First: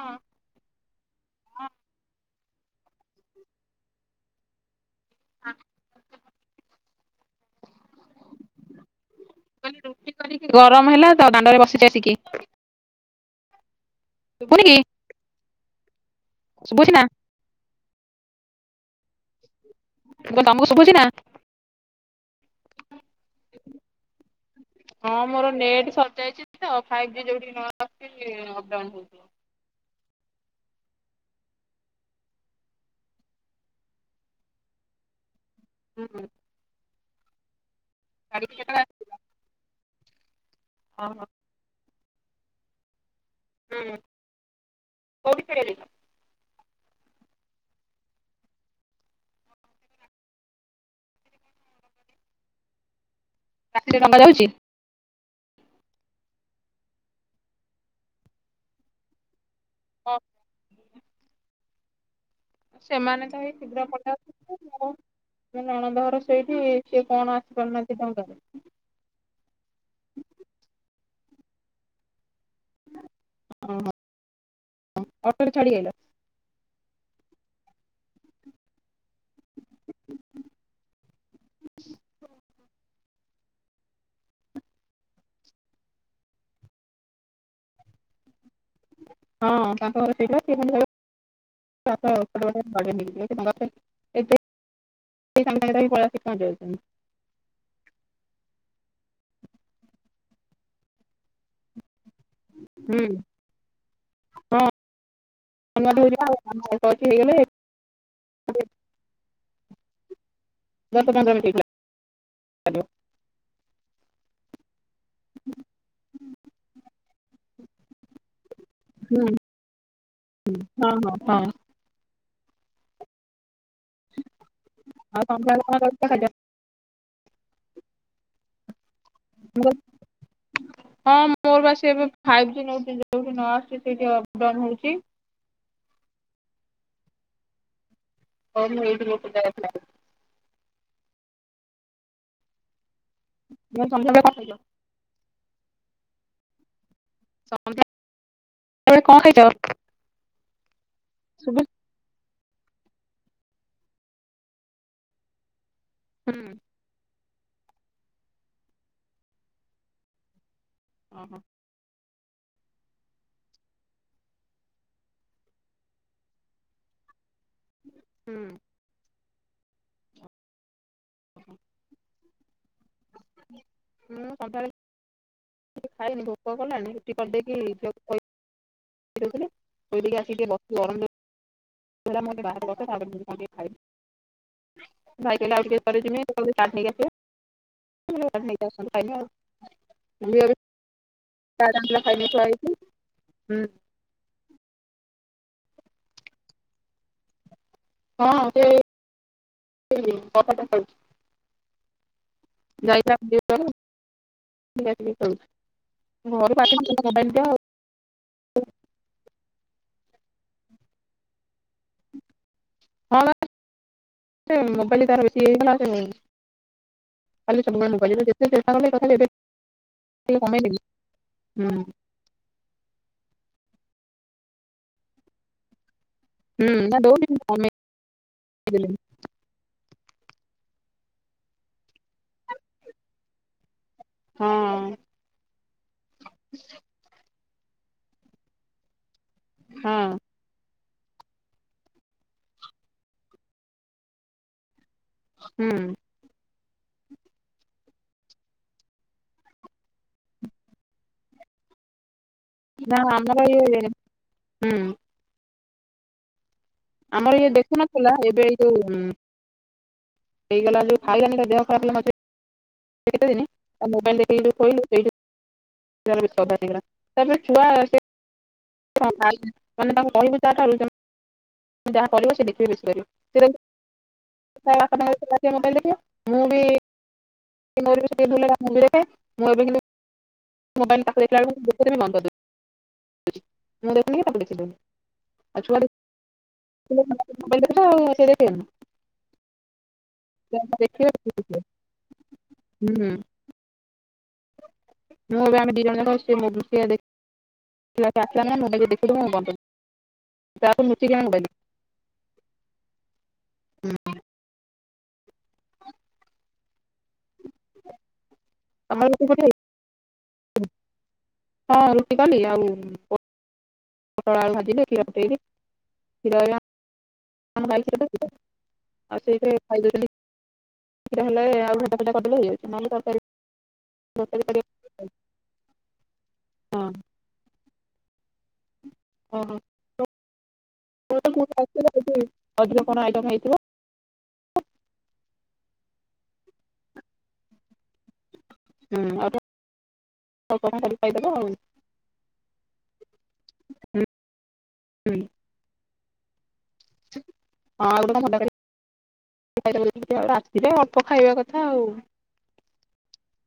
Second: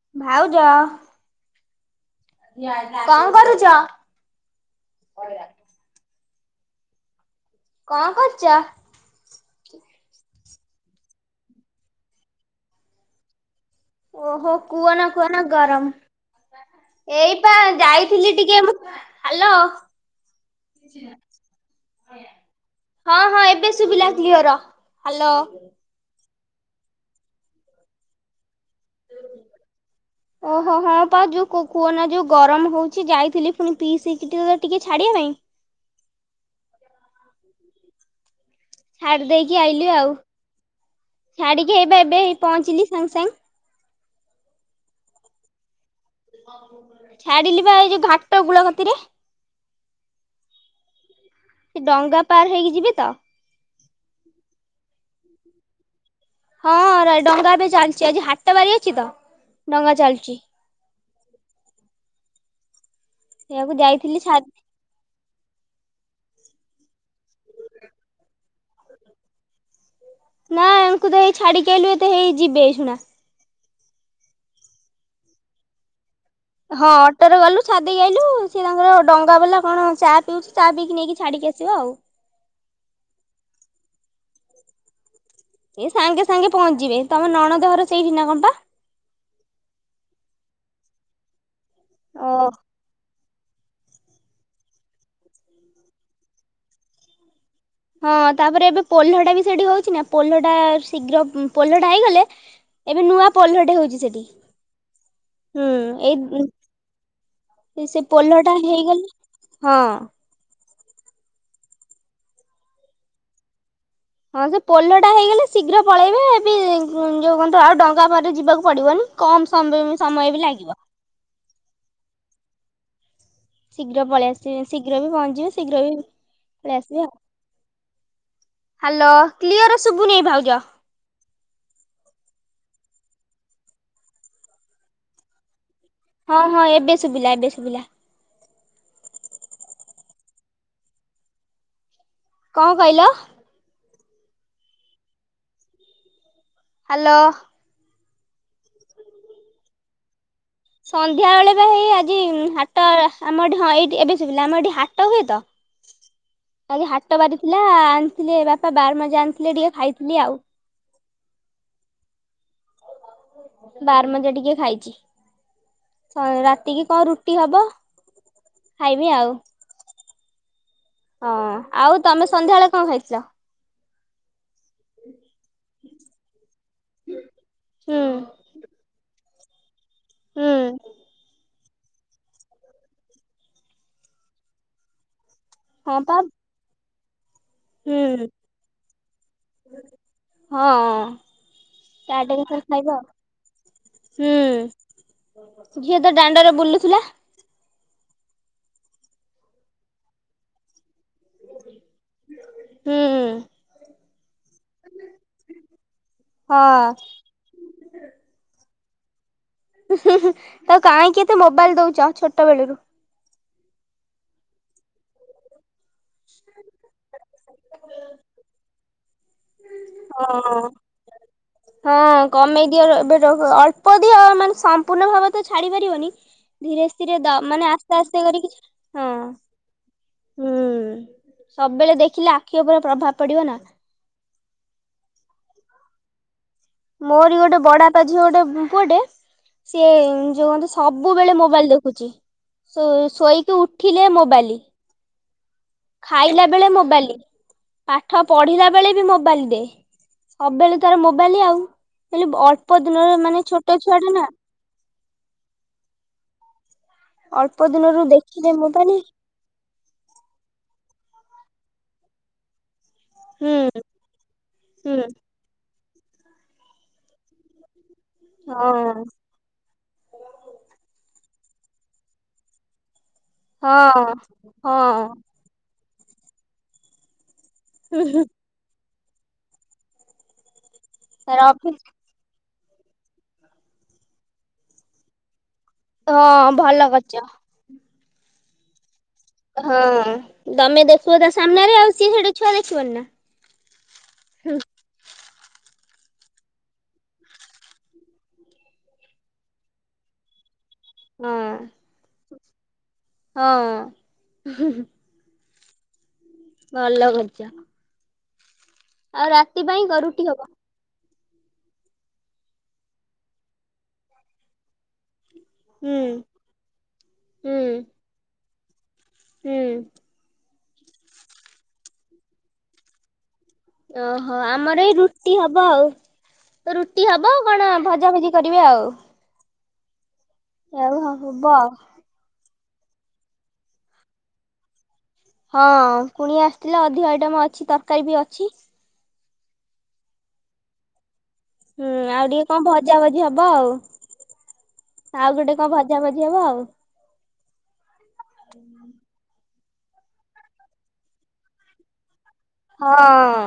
ହଁ ଭାଉଜ। କଣ କରୁଚ? କଣ କରୁଚ? ଗରମ ହେଲା ତ ଦାଣ୍ଡରେ [inaudible] ଟିକେ ଓହୋ ଶୁଭୁନି କି କୁହନା-କୁହନା ଶୁଭୁଛି ନା ଗରମ ଏଇ ମୁଁ ବା ଯାଇଥିଲି ଟିକେ ହାଲୋ। [inaudible] ତମକୁ ଶୁଭୁଛି ନାଁ? ହଁ-ହଁ ଏବେ ଶୁଭିଲା କ୍ଲିୟର ହଁ ହାଲୋ। ମୋର ନେଟ୍ ସରିଯାଇଚି। ତ ଫାଇଭ୍ ଜି ଯଉଠି ନ [inaudible] ଆସୁଛି ସିଏ ଅପ୍ ଡାଉନ୍ ହଉଛି। ଓହୋ ହଁ ବା ଯଉ କୁ କୁହନା ଯଉ ଗରମ ହଉଛି ଯାଇଥିଲି ଫୁଣି ପିିିଇଶିକି ଟିକିଏ ଛାଡ଼ିବା ପାଇଁ ହୁଁ-ହୁଁ। [unintelligible] ଛାଡ଼ି ଦେଇକି ଆଇିଲି ଆଉ। ହଁ-ହଁ। ଛାଡ଼ିକି ହେଇବା ଏବେ ହିଁ ପହଞ୍ଚିଲି ସାଙ୍ଗେ-ସାଙ୍ଗେ। ହୁଁ କୋଉଠି [inaudible] ଛାଡିଲି ବା ଏଇ ଯୋଉ ଘାଟ କୂଳ କତିରେ। ସେ ଡ଼ଙ୍ଗା ପାର ହେଇକି ଯିବି ତ। ରାତି ରେ ଡ଼ଙ୍ଗା ଯାଉଚି? ହଁ ଡ଼ଙ୍ଗା ଏବେ ଚାଲିଚି ଆଜି ହାଟ ବାରି ଅଛି ତ ଡ଼ଙ୍ଗା ହଁ ଚାଲିଚି। ସେମାନେ ତ ସେଇଆକୁ ଶୀଘ୍ର ପଳେଇ ଯାଇଥିଲି ଛା [unintelligible] ମୋ ନଣଦ ଘର ସେଇଠି ସିଏ କଣ ଆସିପାରୁନାହାନ୍ତି କଣ ପାଇଁ। ନା ଆଙ୍କୁ ତ ହେଇ ଛାଡିକ ଆଇଲୁ ଏ ତ ହେଇ ଯିବେ ଏଇସୁନା। ହଁ ହଁ ଅଟୋରେ ଛାଡ଼ିକି ଆଇଲ? ହଁ ଅଟୋରେ ଗଲୁ ଛାଡିଦେଇି ଆଇଲୁ ସେ ତାଙ୍କର ଡଙ୍ଗା ବାଲା କଣ ଚା ପିଉଚି ଚା ପିଇକି ନେଇକି ଛାଡିକି ଆସିବ ଆଉ। ଏ ସାଙ୍ଗେ ସାଙ୍ଗେ ପହଞ୍ଚିଯିବେ। ତମ ନଣଦ ଘର ସେଇଠି ନା କଣ ବା? ହଁ ତାଙ୍କ ଘର ସେଇଠି ବା ସେ ଓ ଖାଲି କହିବ [unintelligible] ସାଙ୍ଗେ ସାଙ୍ଗେ ଯାଇ ପଳେଇଆସି ରହିଯାଉଚନ୍ତି। ହଁ ତାପରେ ଏବେ ପୋଲଟା ବି ସେଠି ହଉଚି ନା ପୋଲଟା ଶୀଘ୍ର ପୋଲଟା ହେଇଗଲେ ଏବେ ହୁଁ ନୂଆ ପୋଲଟେ ହଉଚି ସେଠି। ହୁଁ ଆମେ ଯିବା ଏଇ ନୂଆ ପୋଲ ହେଇଗଲେ। ସେ ପୋଲ ଟା ହେଇଗଲେ ହଁ। [unintelligible] ହେଇଥିଲା। ହଁ ସେ ପୋଲଟା ହେଇଗଲେ ଶୀଘ୍ର ପଳେଇବେ ଏବେ ଯୋଉ କୁହନ୍ତୁ ଆଉ ଡଙ୍ଗା ବାଟରେ ଯିବାକୁ ପଡ଼ିବନି ହୁଁ ପଡିବନି କମ ସମୟ ବି ଲାଗିବ। ହଁ ହଁ ହଁ। ଶୀଘ୍ର ପଳେଇଆସିବେ, ଶୀଘ୍ର ବି ଆଉ ପହଞ୍ଚଯିବ, ସନ୍ଧ୍ୟାବେଳେ କଣ ଶୀଘ୍ର ବି କରିଛ ଖାଦ୍ୟ? ପଳେଇଆସିବି ଆଉ। ହାଲୋ। ମୁଁ କ୍ଲିଅର ଶୁଭୁନି ଭାଉଜ। କହିଲି, ହଁ। ମୋର ବା ସେ ଏବେ ଫାଇଭ ଜି ନଉଚି ଯୋଠି ନ ଆସୁଚି ସେଇଠି ଅପ ଡାଉନ୍ ହଉଚି। ହଁ ହଁ ଏବେ ଶୁଭିଲା ଏବେ ଶୁଭିଲା। ହଁ ମୁଁ ଏଇଠି ଗୋଟେ ଜାଗାରେ ଠିଆ ହେଇଚି। କଣ କହିଲ? [unintelligible] ହାଲୋ। ସନ୍ଧ୍ୟା ବେଳେ କଣ ଖାଇଚ? ସନ୍ଧ୍ୟାବେେଳେ ବା ହେଇ ଆଜି ହାଟ ଆମ ଏଠି ହଁ ଏଇଠି, ଏବେ ଶୁଭିଲା ଆମର ଏଠି ହାଟ ହୁଏ ତ। ହୁଁ। ଆଜି ହାଟ ବାରିଥିଲା ଆଣିଥିଲେ ବାପା ବାରମଜା ଆଣିଥିଲେ ଟିକେ ଖାଇଥିଲି ଆଉ। ଓହୋ ହଁ। ବାରମଜା ଟିକେ ଖାଇଚି। ରାତିକି କଣ ରୁଟି ହବ। ହୁଁ। ଖାଇବି ଆଉ। ହଁ ଆଉ ତମେ ସନ୍ଧ୍ୟାବେଳେ କଣ ଖାଇଥିଲ? ମୁଁ ସନ୍ଧ୍ୟାବେଳେ କିଛି ଖାଇନି ଭୋକ କଲାଣି ରୁଟି କରିଦେଇକି ଝିଅ ହୁଁ ଖୁଆଇଦଉଥିଲି। ଖୁଆଇଦେଇକି ଆସିକି ହୁଁ ଟିକେ ବସିଚି। ଗରମ ଜୋର୍ ରେ ହେଲା ମୁଁ କହିଲି ବାହାରେ ବସେ ତାପରେ ଯିବି କଣ ଟିକେ ଖାଇବି, ଭାଇ କହିଲେ ଆଉ ଟିକେ ହଁ ପରେ ପା ଯିମି [unintelligible] ଚାଟ୍ ନେଇକି ଆସିବେ, ହୁଁ ଚାଟ୍ ନେଇକି ଆସୁଛନ୍ତି ଖାଇବି ଆଉ। ମୁଁ କହିଲି ଆରେ ହଁ ଚାଟ୍ ଏବେ ତାହେଲେ ହେଇଛି ଖାଇବ? ହୁଁ, ଝିଅ ତ ଦାଣ୍ଡରେ ବୁଲୁଥିଲା। ହଁ ସେ ସେଇ କବାଟରେ ଖେଳୁଚି। [unintelligible] ହୁଁ ଘରୁକୁ ଆସିଲେ ତ ଖାଲି ହଁ ମୋବାଇଲ ଦିଅ ଆଉ। ତାକୁ କାହିଁକି ଏତେ ମୋବାଇଲ ଦଉଛ ଛୋଟ ବେଳୁରୁ। ହଁ ବା। ମୋବାଇଲ ତାର ସିଏ ହେଲେ ଆଉ କାନ୍ଦିବନି। ଖାଲି ସବୁବେଳେ ମୋବାଇଲ ଯେତେ ଚେଷ୍ଟା କଲେବି ତଥାବି ଏବେ ଟିକେ ହଁ। କମେଇ ଦେବି। ହୁଁ। ହଁ କମେଇ ଦିଅ ଏବେ ଯୋଉ ଅଳ୍ପ ଦିଅ ମାନେ ସମ୍ପୂର୍ଣ୍ଣ ଭାବେ ତ ଛାଡି ପାରିବନି। ହୁଁ ଧୀରେ ନା ସ୍ଥିରେ ଦଉନି ମାନେ ଆସ୍ତେ ଆସ୍ତେ କରିକି, କମେଇଦେଲିଣି ହଁ। ହୁଁ। ସବୁବେଳେ ଦେଖିଲେ ଆଖି ଉପରେ ପ୍ରଭାବ ପଡିବ ନା। ହଁ। ମୋରି ଗୋଟିଏ ବଡାପା ଝିଅଟେ ପୁଅଟେ ସିଏ ହଁ ଯେଉ କହନ୍ତି ସବୁବେଳେ ମୋବାଇଲ ଦେଖୁଛି। ଶୋ-ଶୋଇକି ଉଠିଲେ ମୋବାଇଲ। ହୁଁ। ଖାଇଲା ବେଳେ ମୋବାଲି, ପାଠ ପଢିଲା ବେଳେ ବି ମୋବାଇଲ ଦେ। ସବବେଳେ ତାର ମୋବାଇଲ ଆଉ। ହେଲେ ଅଳ୍ପ ନା ଦିନରେ ମାନେ ଆମର ଛୋଟ ଇଏ ଛୁଆଟେ ନା। ହୁଁ ଆମର ଇଏ ଅଳ୍ପ ଦିନରୁ ଦେଖୁନଥିଲା। ଏବେ ଦେଖିଲେ ଏଇ ମୋବାଇଲ ଯୋଉ ହେଇଗଲା ଯୋଉ ଖାଇଲାନି ତା ଦେହ ଖରାପ ହେଇନଥିଲା ସେଇ କେତେ ଦିନି ହୁଁ ମୋବାଇଲ ଦେଖେଇ ଦେଇ ଖୋଇଲେ ହୁଁ [unintelligible] ଛୁଆ ହଁ [unintelligible] ମାନେ ତାଙ୍କୁ କହିବୁ ଯା [unintelligible] ଯାହା କରିବ ସେ ଦେଖିବ ବେଶି କରିବ। ହଁ ହଁ। ସେ ମୋବାଇଲ ଦେଖିବ। ମୁଁ ବି ମୋର ବି ସେତବେଳେ ଭୁଲ୍ ରହିଲା ମୁଁ ମୋବାଇଲ ଦେଖେ। ମୁଁ ଏବେ କିନ୍ତୁ ମୋବାଇଲ ତାକୁ ତାର ଦେଖିଲା ବେଳକୁ ଅଭ୍ୟାସ [unintelligible] ବନ୍ଦ କରିଦିଏ। ମୁଁ ଦେଖିବିନି ନା ତାକୁ ଦେଖେଇ ଦେବିନି। ଆଉ ଛୁଆଟେ ହଁ ଭଲ କରିଛ [unintelligible] ମୋବାଇଲ ଦେଖୁଚୁ ସିଏ ଦେଖିବନି। ହଁ ତମେ ଦେଖିବେ ଦେଖିବ ତା ସାମ୍ନାରେ ଆଉ। ସିଏ ସେଇଟା ଛୁଆ ହୁଁ ଦେଖିବନି ନା। ମୁଁ ଆଉ ଏବେ ଆମେ ଦି ଜଣ ଯାକ ସେ ମୋ-ସେ-ଦେ ପିଲା ଆସିଲାନି ମାନେ ମୋବାଇଲ ଯଦି ଦେଖିଥବୁ ମୁଁ ବନ୍ଦ କରୁ। ତାକୁ ଲୁଚିକି ଆମେ ମୋବାଇଲ ଦେଖୁ। ହଁ। ଭଲ କରିଚ। ତମର ରୁଟି ଆଉ ଫୁଟି ରାତି ପାଇଁ କଁ ରୁଟି ହବ। ହଁ ରୁଟି କଲି। ଆଉ ପୋଟଳ ଭାଜିଲି କ୍ଷୀର ଫିଟେଇ। ହୁଁ କ୍ଷୀର [unintelligible] ହୁଁ ଆଉ ସେଇଥିରେ ଖାଇବେ ହୁଁ ବିଲି [unintelligible] ଆଳୁ ଭର୍ତାଫର୍ତା କରିଦେଲେ ହେଇଯାଉଛି। ନ ହେଲେ ତର୍କାରୀ ଓହୋ। ଆମର ଏଇ ରୁଟି ହବ ଆଉ। ହଁ ରୁଟି ହବ କଣ ଭଜାଭଜି କରିବା ଆଉ? ଓହୋ। ଆଉ ହବ [unintelligible] ଆଉ ଅଧିକ କଣ ଆଇଟମ୍ ହେଇଥିବ? ହଁ କୁଣିଆ ଆସିଥିଲେ ଅଧିକ ଆଇଟମ୍ ଅଛି ତରକାରୀ ବି ଅଛି। ହୁଁ ଆଉ [unintelligible] ଆଉ। ହୁଁ। ଆଉ ଟିକେ କଣ ଭଜା ଭଜି ହବ ଆଉ? ଆଉ ଗୋଟେ କଣ ଭଜାଭଜି ହବ ଆଉ? ହଁ ଆଉ ଟିକେ କଣ ଭଜା କରି ରାତିରେ ଅଳ୍ପ ଖାଇବା କଥା ଆଉ। ହଁ।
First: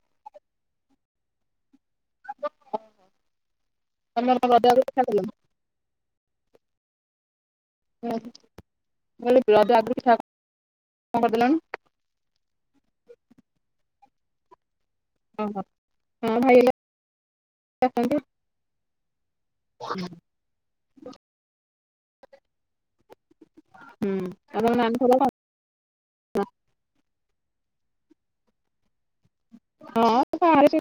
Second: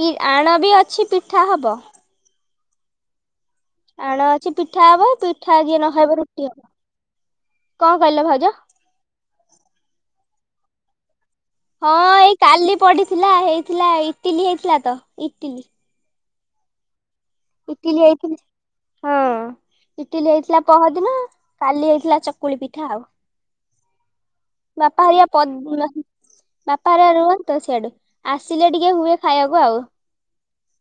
ପି-ଆଣ ବି ଅଛି ପିଠା ହବ। ଆଣ ତମେ କଣ ଅଛି ରଜ ଆଗରୁ ପିଠା ହବ କଲଣି? ପିଠା ଯିଏ ନ ଖାଇବ ରୁଟି ହବ। କଣ କହିଲ ଭାଉଜ? [unintelligible] ହଁ ଏଇ କାଲି ପଡିଥିଲା ହେଇଥିଲା ଇଟିଲି ହେଇଥିଲା ତ। ଓହୋ ଇଟିଲି। ହଁ ଭାଇ [unintelligible] ଇଟିଲି ଅଛନ୍ତି। ହେଇଥି ଇଟିଲି ହେଇଥିଲା ପହରଦିନ କାଲି ହେଇଥିଲା ଚକୁଳି ପିଠା ଆଉ। ଆଉ ତମ ନାନୀ ବାପା ଖବର ହେରିକା କଣ? ପଦ [unintelligible] ବାପା ହେରିଆ ରୁହନ୍ତି ତ ସିଆଡେ ଆସିଲେ ଟିକେ ହୁଏ ଖାଇଆକୁ ଆଉ। ହଁ ବାହାରେ ସେ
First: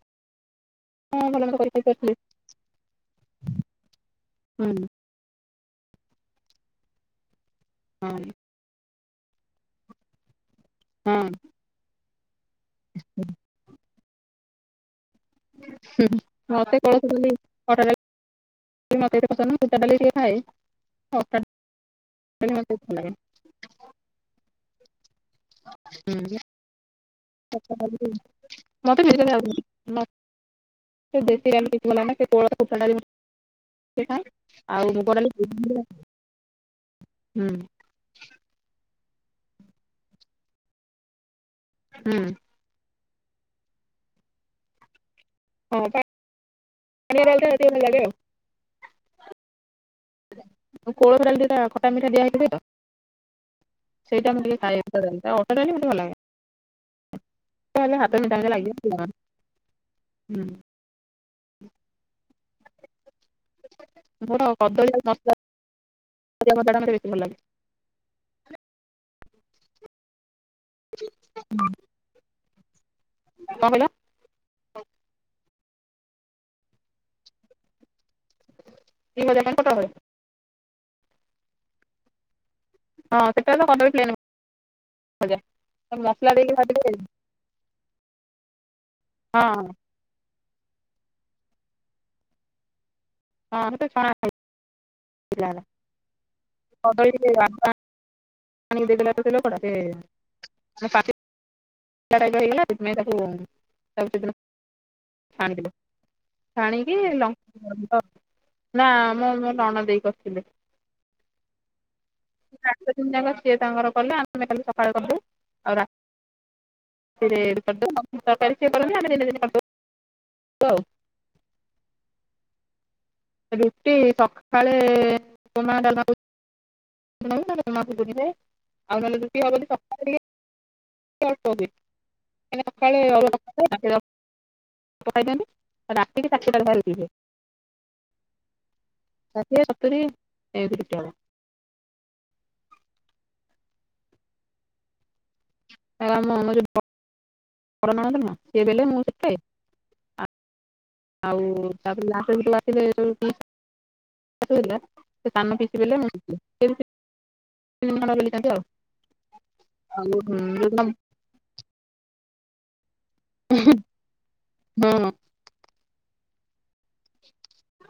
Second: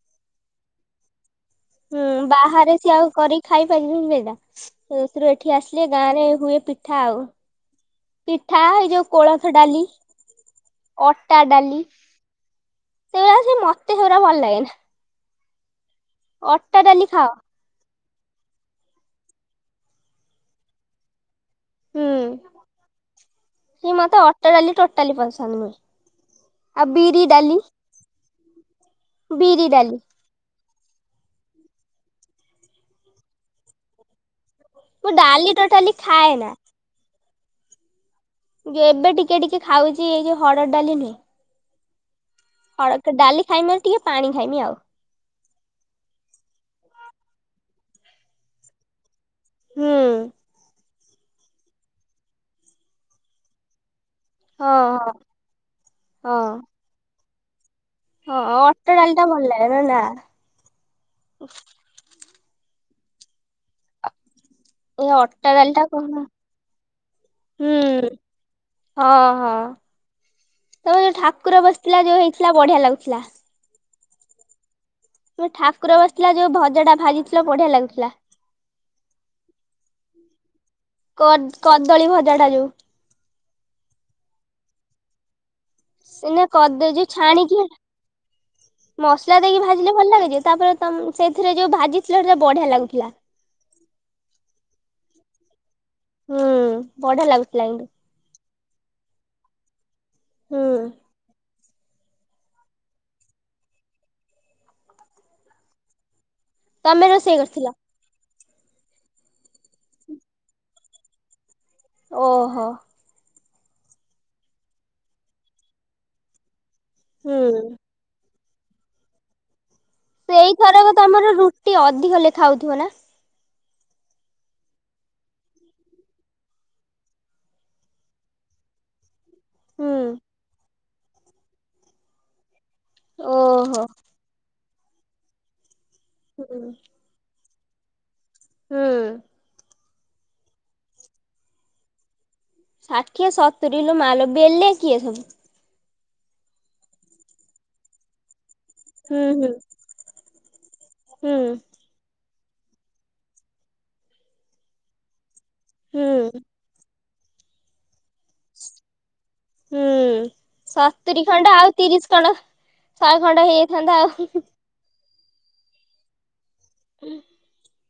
କଣ ଭଲ ମନ୍ଦ କରି ଖାଇକି ହୁଁ ଆସିଲେ। ବାହାରେ ସିଏ ଆଉ କରିକି ଖାଇପାରିବେ ସେଟା। ହଁ ସେଥିରୁ ଏଠି ଆସିଲେ ଗାଁ ରେ ହୁଏ ପିଠା ଆଉ। ହଁ। ପିଠା ଏଇ ଯୋଉ କୋଳଥ ଡାଲି ହଁ ଅଟା ଡାଲି। ସେଗୁରା ସେ ମତେ ସେଗୁରା ଭଲ ଲାଗେନା। ହୁଁ ମତେ ଅଟା ଡାଲି ଖାଅ କୋଳଥ ଡାଲି [inaudible] [unintelligible] ସେଇ ମତେ ଅଟାଡାଲି ଟୋଟାଲି ପସନ୍ଦ ନୁହେଁ ଆଉ ବିରିଡାଲି ଡାଲି [inaudible] ସେ ଦେଶୀ ଡାଲି [unintelligible] ଆଉ ମୁଁ ମୁଗ ଡାଲି ଟୋଟାଲି ଖାଏ ନା। [inaudible] ହୁଁ। ଏବେ ଟିକେ ଟିକେ ଖାଉଚି ଏଇ ଯୋଉ ହରଡଡାଲି ନୁହେଁ। ହୁଁ। ହଳଡ ଡାଲି ଖାଇମି ଟିକେ ପାଣି ଖାଇମି ଆଉ। ପାଣିଆ ଡାଲି ଟା ଟିକେ ଭଲ ଲାଗେ ଆଉ। ହୁଁ। ଅ କୋଳଥ ଡାଲିଟା ଖଟା ମିଠା ଦିଆହେଇ [unintelligible] ସେଇଟା ମୁଁ ଟିକେ ହଁ ଖାଏ ଅଟା ଡାଲି ଟା ଅଟା ଡାଲି ମତେ ହଁ ଲାଗେ। ହେଲେ ହାତ ମିଠା ହଁ ମିଠା ଲାଗିବ ଅଟା ଡାଲି ହୁଁ ଟା ଭଲ ଲାଗେ। [inaudible] ମୋର କଦଳୀ ଆଉ ଏ ମସଲା ଅଟା ଡାଳଟା କୁହନା ଭଜା ଭଜାଟା ମତେ ବେଶୀ ଭଲ ଲାଗେ ହୁଁ। ହଁ ହଁ ତମ ଯୋଉ ଠାକୁର ବସିଥିଲା ଯୋଉ ହେଇଥିଲା ବଢିଆ ଲାଗୁଥିଲା। କଣ କହିଲ? ଠାକୁର ବସିଥିଲା ଯୋଉ ଭଜା ଟା ଭାଜିଥିଲ ବଢିଆ ଲାଗୁଥିଲା। [unintelligible] କଦ କଦଳୀ ଭଜା ଯୋଉ। ହଁ ସେଟା ତ କଦଳୀ ପ୍ଲେନ୍ ଭଜା। ମସଲା ସେଟା ଦେଇକି କଦ ଭାଜିଲେ ଯୋଉ ଛାଣିକି ମସଲା ହଁ ଦେଇକି ଭାଜିଲେ। ଭଲ ଲାଗୁଚି ତାପରେ ତମ ସେଥିରେ ଯୋଉ ଭାଜିଥିଲ ସେଟା ବଢିଆ ଲାଗୁଥିଲା। ହୁଁ ବଢିଆ [unintelligible] ଲାଗୁଥିଲା କିନ୍ତୁ ହୁଁ [inaudible] [inaudible] ଛାଣିଥିଲୁ ଛାଣିକି ତମେ ରୋଷେଇ କରିଥିଲ? ଲଙ୍କ ନା ମୁଁ ମୋ ନଣଦେଇ କରିଥିଲେ। ଓହୋ ତିନି ଦିନ ଯାକ ସିଏ ତାଙ୍କର କଲେ ଆମେ ଖାଲି ସକାଳେ କଲୁ ଆଉ ରା [inaudible] ହୁଁ ସେଇଥରକ ତମର ରୁଟି ଅଧିକ ଲେଖା ହୋଉଥିବ ନା? ରୁଟି ସକାଳେ [unintelligible] [unintelligible] ହୁଁ [unintelligible] ଓହୋ ସକାଳେ ହୁଁ [unintelligible] ହୁଁ ଷାଠିଏ ସତୁରି [unintelligible] ଷାଠିଏ, ସତୁରି ଇଲୋ ମାଲୋ! ବେଲେ କିଏ ସବୁ? ଆମରି [unintelligible] ବଡ଼ ନଣନ୍ଦ ନୁହ ସେ ବେଲେ ମୁଁ ହୁଁ ବେଲେ ହୁଁ ହୁଁ ଆଉ [unintelligible] ହୁଁ [unintelligible] [unintelligible] ଆଉ ସତୁରିଖଣ୍ଡ ଆଉ ତିରିଶ୍ ଖଣ୍ଡ, ଶହେଖଣ୍ଡ ହେଇଯାଇଥାନ୍ତା ଆଉ ହଁ [inaudible] [unintelligible]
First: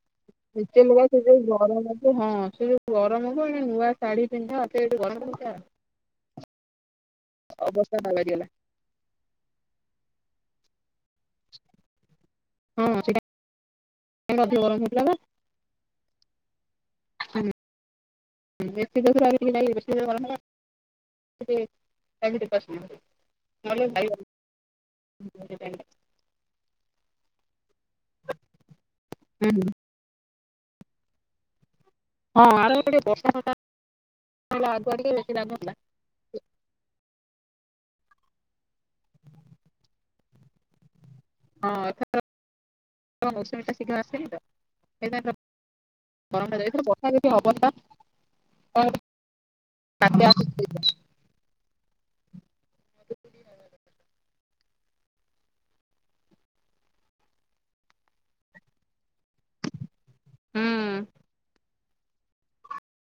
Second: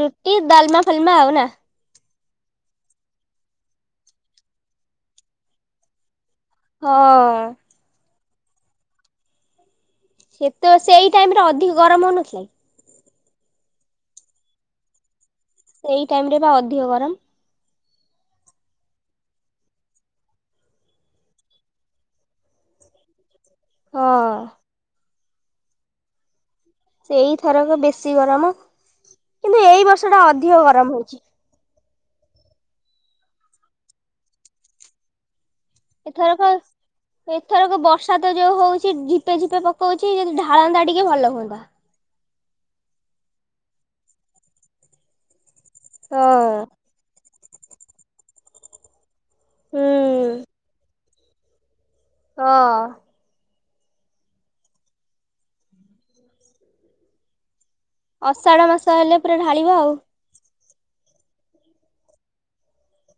ରୁଟି ଡାଲମା ହଁ ଫାଲମା ସେ ଆଉ ଯୋଉ ନା ଗରମ ହବ ଏ ନୂଆ ଶାଢୀପିନ୍ଧେ ଏଠି ଗରମ [unintelligible] ହଁ ଅବସ୍ଥା [unintelligible] ଗଲା ସେ ତ ସେଇ ଟାଇମ୍ ରେ ଅଧିକ ଗରମ ହଉନଥିଲା କି ହଁ ସେ ଟା ସେଇ ଟାଇମ୍ ରେ ଅଧିକ ଗରମ ହୋଇଥଲା ବା ସେଇ ଟାଇମ୍ ରେ ବା ଅଧିକ ଗରମ [unintelligible] ଭାଇ ହଁ। [unintelligible] ସେଇଥରକ ବେଶୀ ଗରମ କିନ୍ତୁ ଏଇ ବର୍ଷ ଟା ଅଧିକ ଗରମ ହଉଛି ହଁ ଆର ଥର ଟିକେ ବର୍ଷା [unintelligible] ଆଗୁଆ ଟିକେ ବେଶି [unintelligible] ଏଥରକ ଏଥରକ ବର୍ଷା ତ ଯୋଉ ହଉଛି ଝିପେ ଝିପେ ପକଉଛି ଯି ଢ଼ାଳନ୍ତା ଟିକେ ଭଲ ହୁଅନ୍ତା ହଁ ଏଥର [unintelligible] ବର୍ଷାଟା ଶୀଘ୍ର ଆସେନି ତ ଗରମ ଟା ହଁ [unintelligible] ବର୍ଷା ଯଦି ହବ ହୁଁ [unintelligible] [unintelligible] ହଁ ଅଷାଢ ମାସ ହେଲେ ପୁରା ଢାଳିବ ଆଉ ହୁଁ